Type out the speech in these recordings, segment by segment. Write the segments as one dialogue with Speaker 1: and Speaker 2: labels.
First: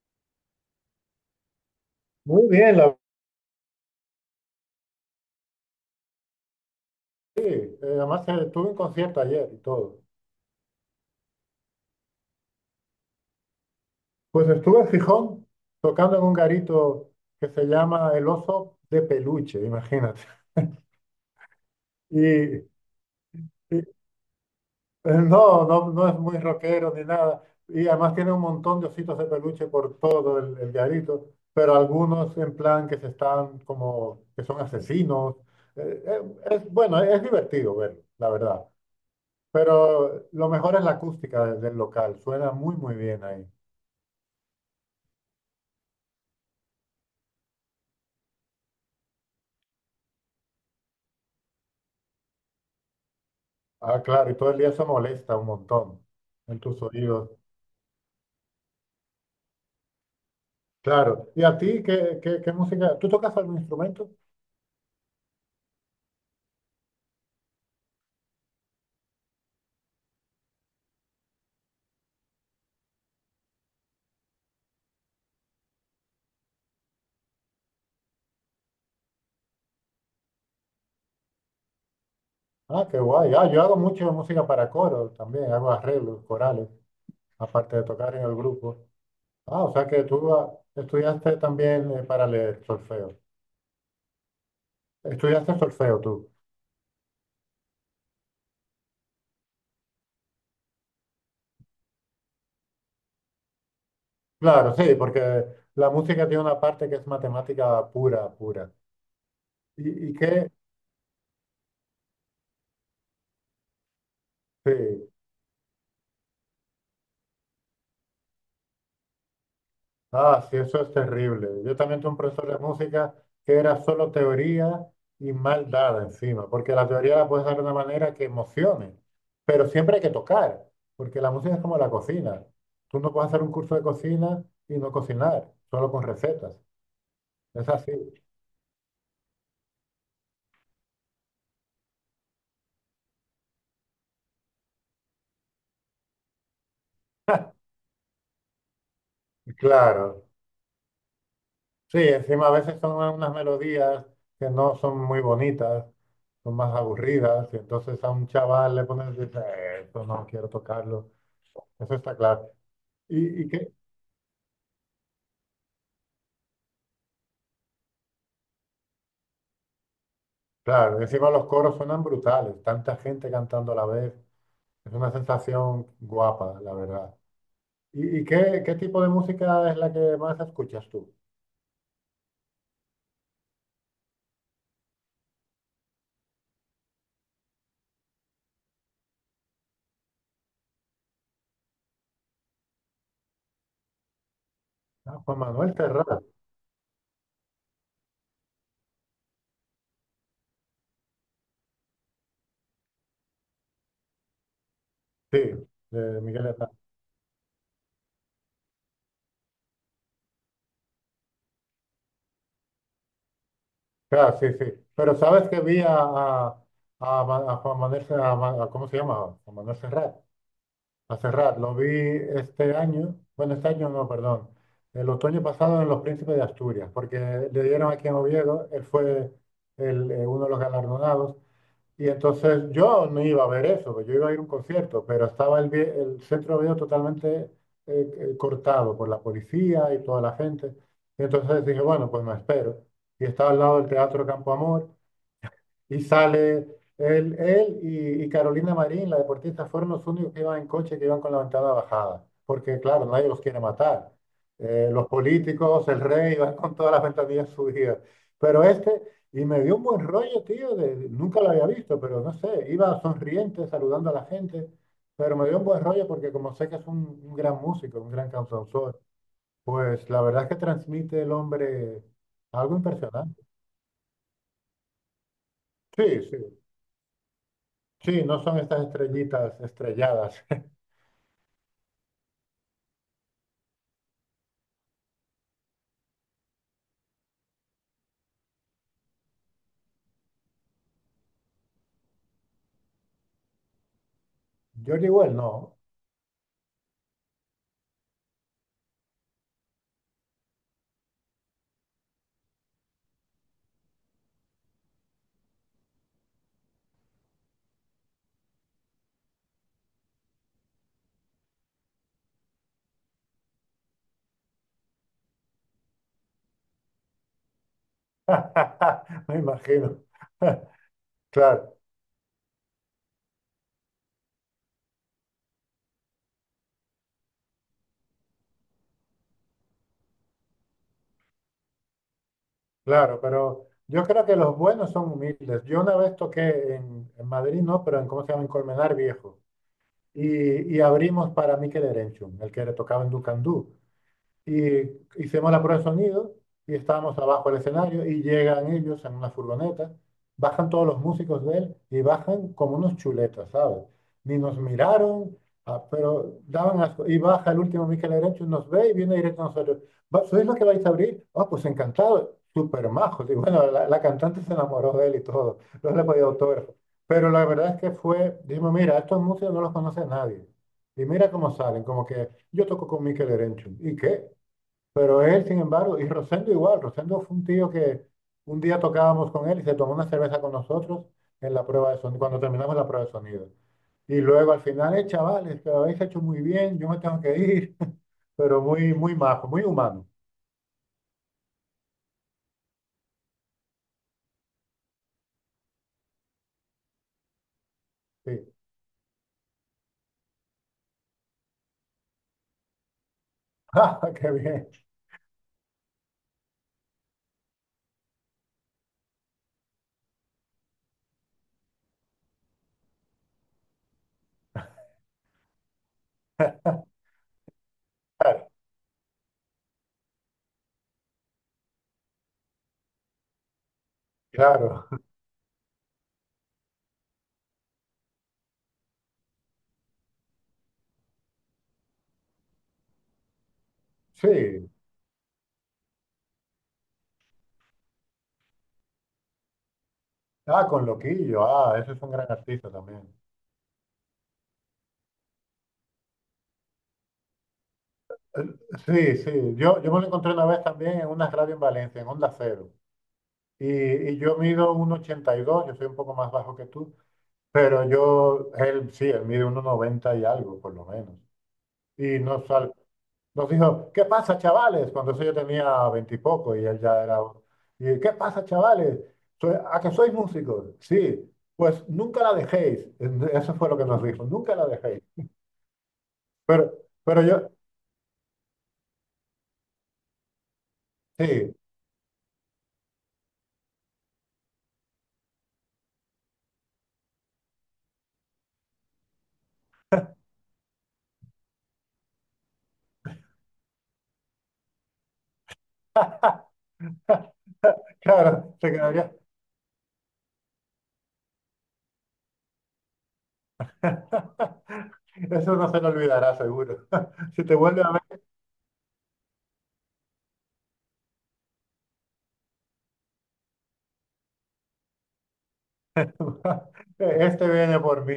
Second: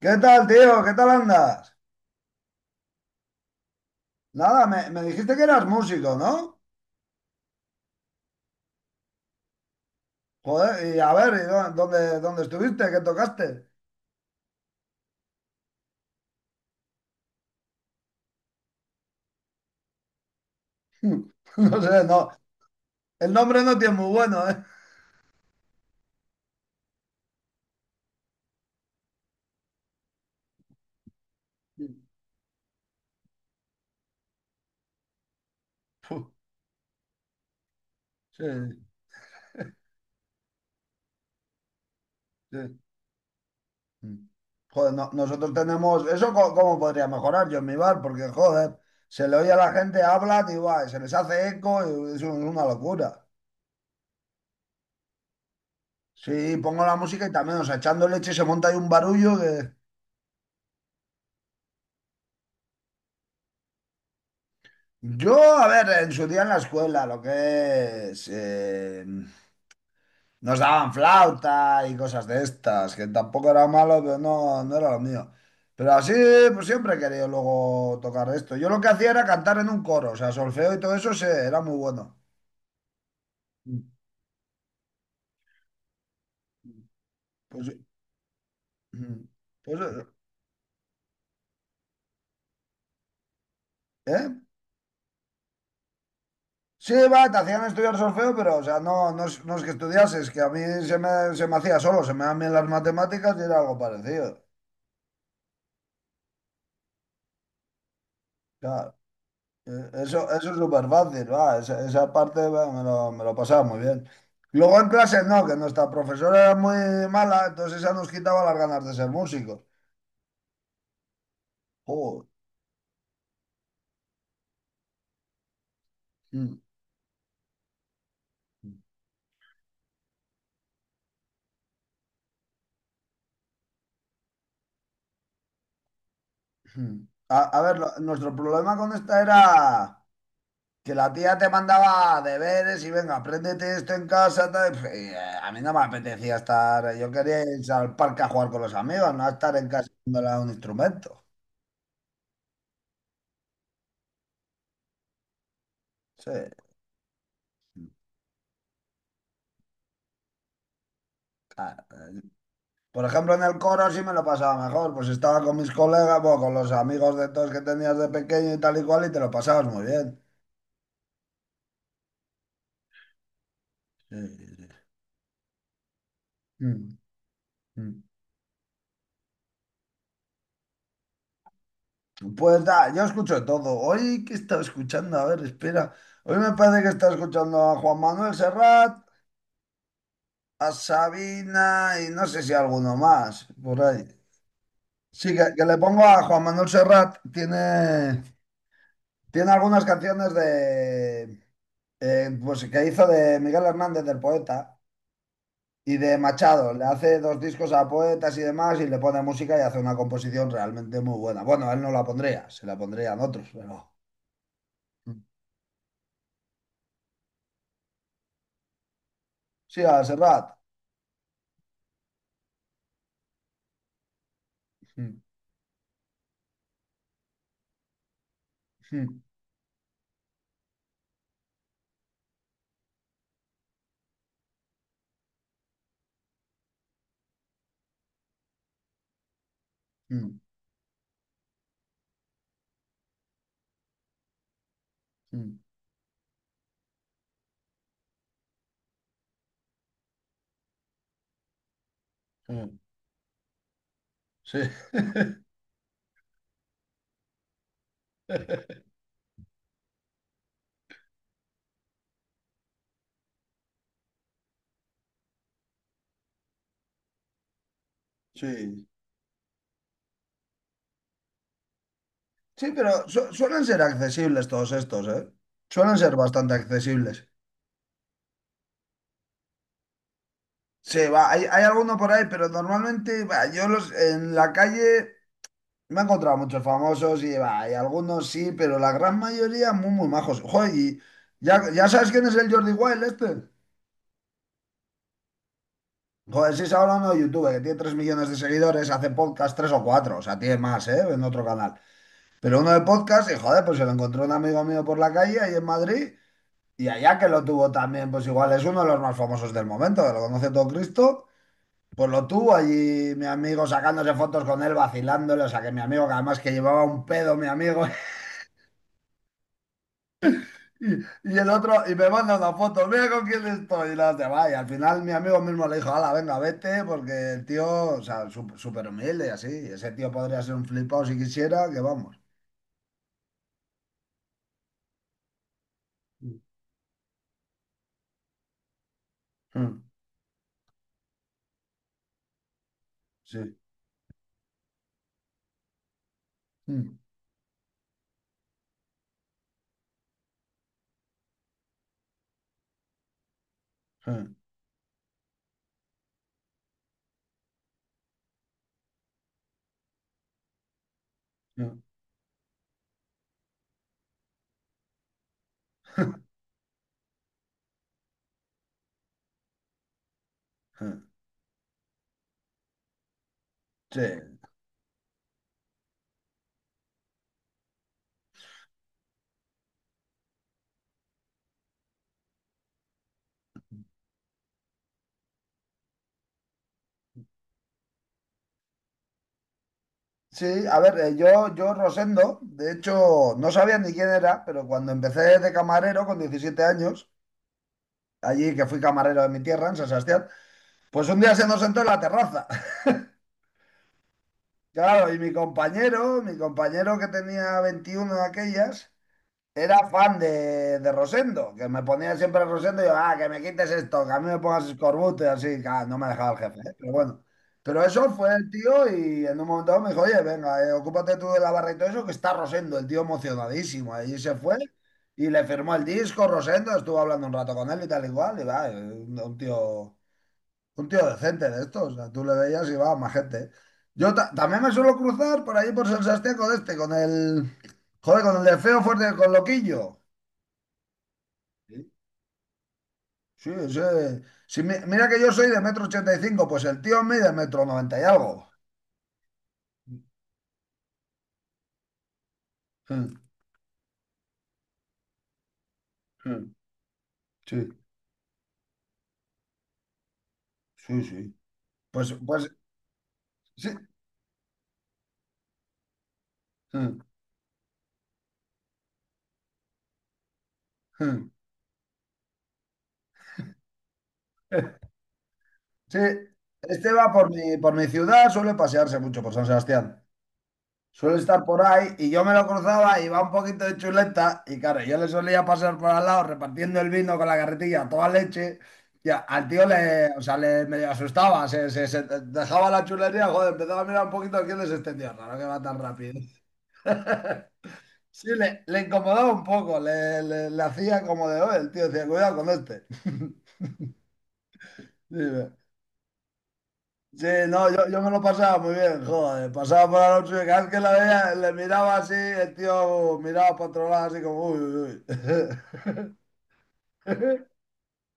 Speaker 1: ¿Qué tal, tío? ¿Qué tal andas?
Speaker 2: Muy bien, la
Speaker 1: Nada, me dijiste que eras músico, ¿no?
Speaker 2: vi. Además, tuve un concierto ayer y todo.
Speaker 1: Joder, y a ver, ¿y dónde estuviste? ¿Qué tocaste?
Speaker 2: Pues estuve en Gijón tocando en un garito que se llama El Oso de Peluche, imagínate.
Speaker 1: No sé, no.
Speaker 2: Y,
Speaker 1: El nombre
Speaker 2: y,
Speaker 1: no
Speaker 2: eh,
Speaker 1: tiene muy bueno, ¿eh?
Speaker 2: no, no, no es muy rockero ni nada. Y además tiene un montón de ositos de peluche por todo el garito, pero algunos en plan que se están como, que son asesinos. Eh, eh,
Speaker 1: Puh,
Speaker 2: es, bueno, es divertido verlo, la
Speaker 1: sí,
Speaker 2: verdad. Pero lo mejor es la acústica del local. Suena
Speaker 1: sí.
Speaker 2: muy, muy bien ahí.
Speaker 1: Mm. Joder, nosotros tenemos... ¿Eso cómo podría mejorar yo en mi bar? Porque, joder, se le oye a la gente, hablan y guay, se les hace eco, y es una locura.
Speaker 2: Ah, claro, y todo el día eso molesta un montón
Speaker 1: Sí,
Speaker 2: en tus
Speaker 1: pongo la música
Speaker 2: oídos.
Speaker 1: y también, o sea, echando leche se monta ahí un barullo que...
Speaker 2: Claro. ¿Y a ti qué, qué, qué música? ¿Tú tocas algún instrumento?
Speaker 1: Yo, a ver, en su día en la escuela, lo que es, nos daban flauta y cosas de estas, que tampoco era malo, pero no era lo mío. Pero así, pues siempre he querido luego tocar esto. Yo lo que hacía era cantar en un coro, o sea, solfeo y todo eso, sí, era muy bueno.
Speaker 2: Ah, qué guay. Ah, yo hago mucho música para coro también, hago arreglos, corales,
Speaker 1: Pues,
Speaker 2: aparte de tocar en el grupo.
Speaker 1: mm,
Speaker 2: Ah, o sea que
Speaker 1: pues,
Speaker 2: tú ah, estudiaste también para leer solfeo.
Speaker 1: ¿eh?
Speaker 2: Estudiaste solfeo tú.
Speaker 1: Sí, va, te hacían estudiar solfeo, pero, o sea, no es que estudiases, que a mí se me hacía solo, se me dan bien las matemáticas y era algo parecido.
Speaker 2: Claro, sí, porque la música tiene una parte que es matemática pura, pura.
Speaker 1: Claro.
Speaker 2: Y
Speaker 1: Eso, eso
Speaker 2: qué?
Speaker 1: es súper fácil, va, esa parte va, me lo pasaba muy bien.
Speaker 2: Sí.
Speaker 1: Luego en clase no, que nuestra profesora era muy mala, entonces esa nos quitaba las ganas de ser músicos.
Speaker 2: Ah, sí, eso es terrible. Yo también tuve un
Speaker 1: Joder.
Speaker 2: profesor de música que era solo teoría y mal dada encima,
Speaker 1: Mm,
Speaker 2: porque la teoría la puedes dar de una manera que emocione, pero siempre hay que tocar, porque la música es como la cocina. Tú no puedes hacer un curso de cocina y no cocinar, solo con recetas.
Speaker 1: mm. A
Speaker 2: Es
Speaker 1: ver,
Speaker 2: así.
Speaker 1: nuestro problema con esta era que la tía te mandaba deberes y venga, apréndete esto en casa. Tal, y, pf, y, a mí no me apetecía estar, yo quería ir al parque a jugar con los amigos, no a estar en casa
Speaker 2: Claro.
Speaker 1: dándole a un instrumento.
Speaker 2: Sí, encima a veces son unas melodías que no son muy bonitas,
Speaker 1: Sí,
Speaker 2: son más aburridas, y entonces a un chaval le pones, dice, esto no quiero tocarlo". Eso
Speaker 1: claro.
Speaker 2: está claro.
Speaker 1: Por ejemplo, en
Speaker 2: Y
Speaker 1: el
Speaker 2: que,
Speaker 1: coro sí me lo pasaba mejor, pues estaba con mis colegas, bueno, con los amigos de todos que tenías de pequeño y tal y cual, y te lo pasabas muy bien.
Speaker 2: claro, encima los coros suenan brutales, tanta gente cantando a la vez,
Speaker 1: Sí, sí, sí.
Speaker 2: es una sensación guapa, la
Speaker 1: Mm,
Speaker 2: verdad.
Speaker 1: mm.
Speaker 2: Y qué, qué tipo de música es la que más escuchas tú?
Speaker 1: Pues da, yo escucho de todo. Hoy que estaba escuchando, a ver, espera. Hoy me parece que estaba escuchando a Juan Manuel Serrat, a Sabina y no sé si alguno más, por ahí.
Speaker 2: Ah,
Speaker 1: Sí,
Speaker 2: Juan
Speaker 1: que
Speaker 2: Manuel
Speaker 1: le pongo a
Speaker 2: Serrat,
Speaker 1: Juan Manuel Serrat, tiene, tiene algunas canciones de, pues que hizo de Miguel Hernández, del poeta,
Speaker 2: sí,
Speaker 1: y de
Speaker 2: de Miguel
Speaker 1: Machado.
Speaker 2: Hernández.
Speaker 1: Le hace dos discos a poetas y demás y le pone música y hace una composición realmente muy buena. Bueno, a él no la pondría, se la pondrían otros, pero
Speaker 2: Claro, sí, sí. Pero sabes que vi a a Juan Manuel, a a- ¿cómo se llama? Juan Manuel
Speaker 1: sí, a
Speaker 2: Serrat.
Speaker 1: Serrat.
Speaker 2: A cerrar, lo vi este año, bueno, este año no, perdón, el
Speaker 1: Mm,
Speaker 2: otoño pasado en Los Príncipes de Asturias, porque le dieron aquí en Oviedo, él
Speaker 1: mm,
Speaker 2: fue uno de los galardonados, y entonces yo no iba a ver eso, yo iba a ir a un concierto, pero estaba el centro de Oviedo totalmente cortado por la policía y toda la
Speaker 1: mm,
Speaker 2: gente, y entonces dije, bueno, pues me espero, y estaba al lado del Teatro Campo Amor,
Speaker 1: mm,
Speaker 2: y sale él, y Carolina Marín, la deportista, fueron los únicos que iban en coche, que iban con la ventana bajada,
Speaker 1: mm.
Speaker 2: porque claro, nadie los quiere matar.
Speaker 1: Sí.
Speaker 2: Los políticos, el rey, van con todas las ventanillas subidas. Pero este, y me dio un buen rollo, tío, nunca lo había visto, pero no sé, iba sonriente, saludando a la gente, pero me dio un buen rollo porque como sé que es un gran músico, un gran
Speaker 1: Sí.
Speaker 2: cantautor, pues la verdad es que transmite el hombre
Speaker 1: Sí,
Speaker 2: algo
Speaker 1: pero
Speaker 2: impresionante.
Speaker 1: suelen ser accesibles todos estos, ¿eh? Suelen
Speaker 2: Sí,
Speaker 1: ser
Speaker 2: sí.
Speaker 1: bastante accesibles.
Speaker 2: Sí, no son estas estrellitas estrelladas.
Speaker 1: Sí, va, hay alguno por ahí, pero normalmente va, yo los en la calle me he encontrado muchos famosos y, bah, y algunos sí, pero la gran mayoría muy, muy majos. Joder, y ya, ya sabes quién es el Jordi Wild este.
Speaker 2: George Well, no.
Speaker 1: Joder, sí, es ahora uno de YouTube, que tiene 3 millones de seguidores, hace podcast 3 o 4 o sea, tiene más, ¿eh? En otro canal. Pero uno de podcast, y joder, pues se lo encontró un amigo mío por la calle ahí en Madrid, y allá que lo tuvo también, pues igual es uno de los más famosos del momento, que lo conoce todo Cristo. Pues lo tuvo allí mi amigo sacándose fotos con él, vacilándole, o sea que mi amigo, que además que llevaba un pedo mi amigo,
Speaker 2: Me imagino.
Speaker 1: Y, y el otro,
Speaker 2: Claro,
Speaker 1: y me manda una foto, mira con quién estoy, y la hostia, va, y al final mi amigo mismo le dijo, hala, venga, vete, porque el tío, o sea, súper humilde y así, y ese tío podría ser un flipado si quisiera, que vamos.
Speaker 2: claro, pero yo creo que los buenos son humildes. Yo una vez toqué en Madrid, no, pero en, ¿cómo se llama? En Colmenar Viejo.
Speaker 1: Mm,
Speaker 2: Y abrimos para Mikel Erenchun, el que le tocaba en
Speaker 1: sí.
Speaker 2: Ducandú. Y hicimos la prueba de sonido y
Speaker 1: Mm,
Speaker 2: estábamos abajo del escenario y llegan ellos en una furgoneta, bajan todos los músicos de él y bajan como unos chuletas, ¿sabes?
Speaker 1: mm,
Speaker 2: Ni nos miraron, ah, pero daban asco. Y baja el último Mikel Erenchu, nos ve y viene directo a nosotros. ¿Sois los que vais a abrir? Ah, pues
Speaker 1: mm,
Speaker 2: encantado, súper majos". Y bueno, la cantante se enamoró de él y todo, no le podía autógrafo. Pero la verdad es que fue, dijimos, mira, estos músicos no los conoce nadie.
Speaker 1: mm.
Speaker 2: Y mira cómo salen, como que yo toco con Mikel Erenchu. ¿Y
Speaker 1: Sí.
Speaker 2: qué? Pero él, sin embargo, y Rosendo igual, Rosendo fue un tío que un día tocábamos con él y se tomó una cerveza con nosotros en la prueba de sonido, cuando terminamos la prueba de sonido. Y luego al final, chavales, que lo habéis hecho muy bien, yo me tengo que ir, pero muy, muy majo, muy humano.
Speaker 1: Sí, a ver, yo Rosendo, de hecho, no sabía ni quién era, pero cuando empecé de camarero con 17 años,
Speaker 2: Sí.
Speaker 1: allí que fui camarero de mi tierra, en San Sebastián, pues un día se nos sentó en la terraza.
Speaker 2: Ah, qué bien.
Speaker 1: Claro, y mi compañero que tenía 21 de aquellas, era fan de Rosendo, que me ponía siempre Rosendo y yo, ah, que me quites esto, que a mí me pongas escorbuto y así, claro, no me dejaba el jefe, ¿eh? Pero bueno. Pero eso fue
Speaker 2: Claro.
Speaker 1: el tío y en un momento dado me dijo, oye, venga, ocúpate tú de la barra y todo eso, que está Rosendo, el tío emocionadísimo. Ahí se fue
Speaker 2: Claro.
Speaker 1: y le firmó el disco, Rosendo, estuvo hablando un rato con él y tal igual, y va, un tío... Un tío decente de estos, o sea, tú le veías y va, más gente. Yo también
Speaker 2: Sí.
Speaker 1: me suelo cruzar por ahí por San Sebastián con este, con el. Joder, con el de feo fuerte, con Loquillo.
Speaker 2: Ah, con Loquillo. Ah,
Speaker 1: ¿Sí?
Speaker 2: ese es un gran artista también.
Speaker 1: Sí, sí. Si mira que yo soy de 1,85 m, pues el tío mide 1,90 m y algo.
Speaker 2: Sí, sí. Yo me lo encontré una vez también en una radio en Valencia, en Onda Cero.
Speaker 1: Sí,
Speaker 2: Y, y yo mido 1,82, yo soy un poco
Speaker 1: sí,
Speaker 2: más bajo que tú.
Speaker 1: sí.
Speaker 2: Pero yo, él sí, él mide uno noventa y algo, por lo
Speaker 1: Sí.
Speaker 2: menos.
Speaker 1: Sí. Pues,
Speaker 2: Y
Speaker 1: pues,
Speaker 2: nos
Speaker 1: sí.
Speaker 2: dijo, ¿qué pasa, chavales? Cuando eso yo tenía 20 y poco y
Speaker 1: Sí,
Speaker 2: él ya era... Y, ¿qué pasa, chavales? ¿A que sois músicos?
Speaker 1: sí.
Speaker 2: Sí, pues nunca la dejéis". Eso fue lo que nos dijo, nunca la dejéis.
Speaker 1: Sí,
Speaker 2: Pero,
Speaker 1: este va
Speaker 2: pero yo,
Speaker 1: por mi ciudad, suele pasearse mucho por San Sebastián. Suele estar
Speaker 2: sí,
Speaker 1: por ahí y yo me lo cruzaba, iba un poquito de chuleta y claro, yo le solía pasar por al lado repartiendo el vino con la carretilla a toda leche y al tío le, o sea, le medio asustaba, se, se dejaba la chulería, joder, empezaba a mirar un poquito quién es este tío raro que va tan rápido. Sí,
Speaker 2: claro,
Speaker 1: le,
Speaker 2: se
Speaker 1: le
Speaker 2: quedaría...
Speaker 1: incomodaba un poco, le, le hacía como de, oye, el tío decía, cuidado con este. Sí,
Speaker 2: Eso no se lo olvidará, seguro.
Speaker 1: sí,
Speaker 2: Si te
Speaker 1: no,
Speaker 2: vuelve
Speaker 1: yo,
Speaker 2: a
Speaker 1: yo me
Speaker 2: ver,
Speaker 1: lo pasaba muy bien, joder. Pasaba por la noche y cada vez que la veía, le miraba así, el tío miraba para otro lado así como, uy, uy, uy.
Speaker 2: este viene por mí.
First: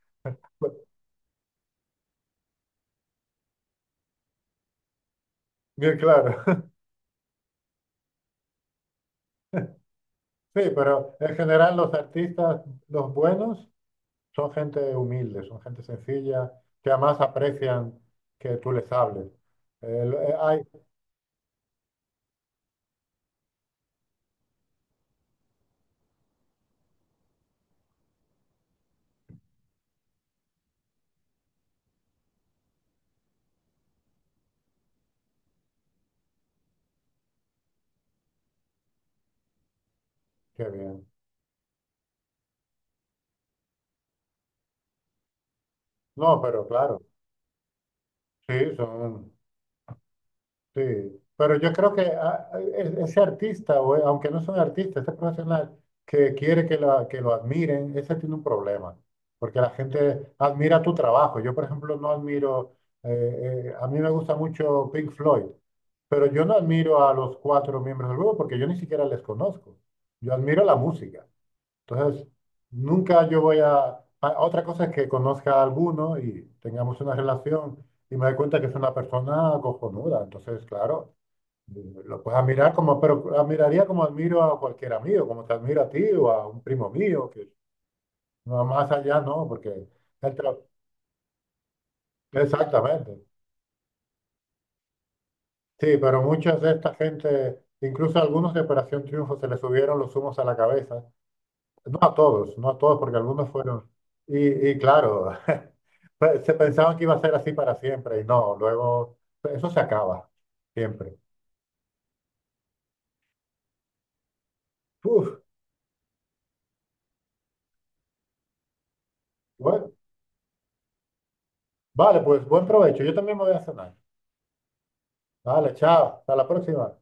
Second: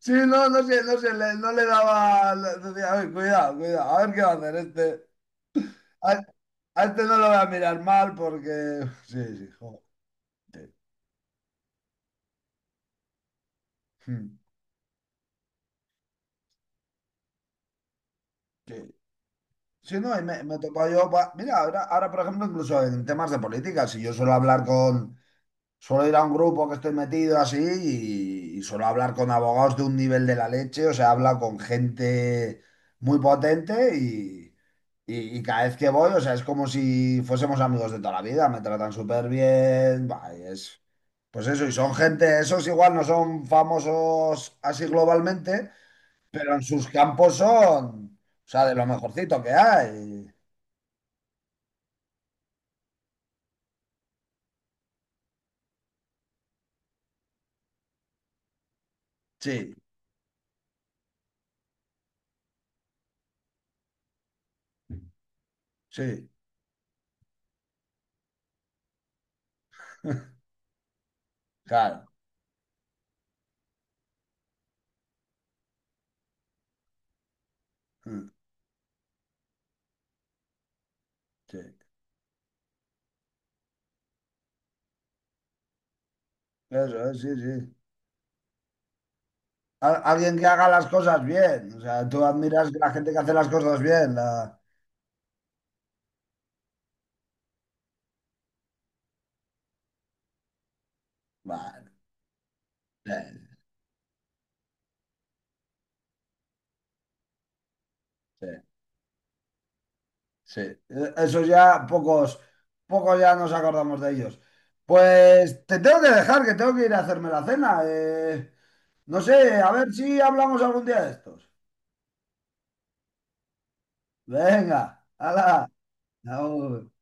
Speaker 1: Sí, no, no
Speaker 2: Pues,
Speaker 1: sé, no sé, no le daba, le decía, "Uy, cuidado, cuidado, a ver qué va a hacer este."
Speaker 2: bien
Speaker 1: A,
Speaker 2: claro.
Speaker 1: a este no lo voy a mirar mal porque, sí, sí, joder.
Speaker 2: Sí, pero en general los artistas, los buenos,
Speaker 1: Mm,
Speaker 2: son gente humilde, son gente sencilla, que además aprecian que tú
Speaker 1: sí,
Speaker 2: les hables.
Speaker 1: sí,
Speaker 2: El-
Speaker 1: no, y
Speaker 2: eh,
Speaker 1: me he
Speaker 2: ay,
Speaker 1: topado yo, mira, ahora, ahora, por ejemplo, incluso en temas de política, si yo suelo hablar con suelo ir a un grupo que estoy metido así y suelo hablar con abogados de un nivel de la leche, o sea, habla con gente muy potente y, y cada vez que voy, o sea, es como si fuésemos amigos de toda la vida, me tratan súper bien, va, y
Speaker 2: qué
Speaker 1: es,
Speaker 2: bien.
Speaker 1: pues eso, y son gente, esos igual no son famosos así globalmente,
Speaker 2: No,
Speaker 1: pero en
Speaker 2: pero
Speaker 1: sus
Speaker 2: claro,
Speaker 1: campos son, o
Speaker 2: sí,
Speaker 1: sea, de lo
Speaker 2: son,
Speaker 1: mejorcito que hay.
Speaker 2: sí, pero yo creo que ese artista, o, aunque no es un artista, ese profesional que quiere que, que lo admiren, ese tiene un problema, porque la
Speaker 1: Sí,
Speaker 2: gente admira tu trabajo. Yo, por ejemplo, no admiro, a mí me gusta mucho Pink Floyd, pero
Speaker 1: sí,
Speaker 2: yo no admiro a los cuatro miembros del grupo porque yo ni siquiera les conozco. Yo admiro la música.
Speaker 1: claro.
Speaker 2: Entonces, nunca yo voy a... Otra cosa es que conozca a alguno y tengamos una relación y me
Speaker 1: Mm,
Speaker 2: doy cuenta que es una persona cojonuda. Entonces, claro,
Speaker 1: sí,
Speaker 2: lo puedo admirar como, pero admiraría como admiro a cualquier amigo, como te admiro a ti o a un primo
Speaker 1: eso es, sí,
Speaker 2: mío, que
Speaker 1: sí.
Speaker 2: no más allá no, porque el
Speaker 1: Alguien que
Speaker 2: tra-
Speaker 1: haga las cosas bien. O sea, tú admiras la gente que
Speaker 2: exactamente.
Speaker 1: hace las cosas bien. La-
Speaker 2: Sí, pero muchas de esta gente, incluso a algunos de Operación Triunfo, se les subieron los humos a la cabeza.
Speaker 1: bueno,
Speaker 2: No a todos, no a todos,
Speaker 1: sí,
Speaker 2: porque algunos fueron. Y claro, se pensaban que iba a ser así para siempre, y
Speaker 1: sí,
Speaker 2: no, luego eso se acaba,
Speaker 1: sí.
Speaker 2: siempre.
Speaker 1: Eso ya pocos, pocos ya nos acordamos de ellos.
Speaker 2: Uf,
Speaker 1: Pues te tengo que dejar, que tengo que ir a hacerme la cena. Eh, no sé, a
Speaker 2: bueno,
Speaker 1: ver si hablamos algún día de estos.
Speaker 2: vale, pues buen provecho. Yo también me voy a cenar.
Speaker 1: Venga, hala.
Speaker 2: Vale, chao, hasta la
Speaker 1: Agur.
Speaker 2: próxima.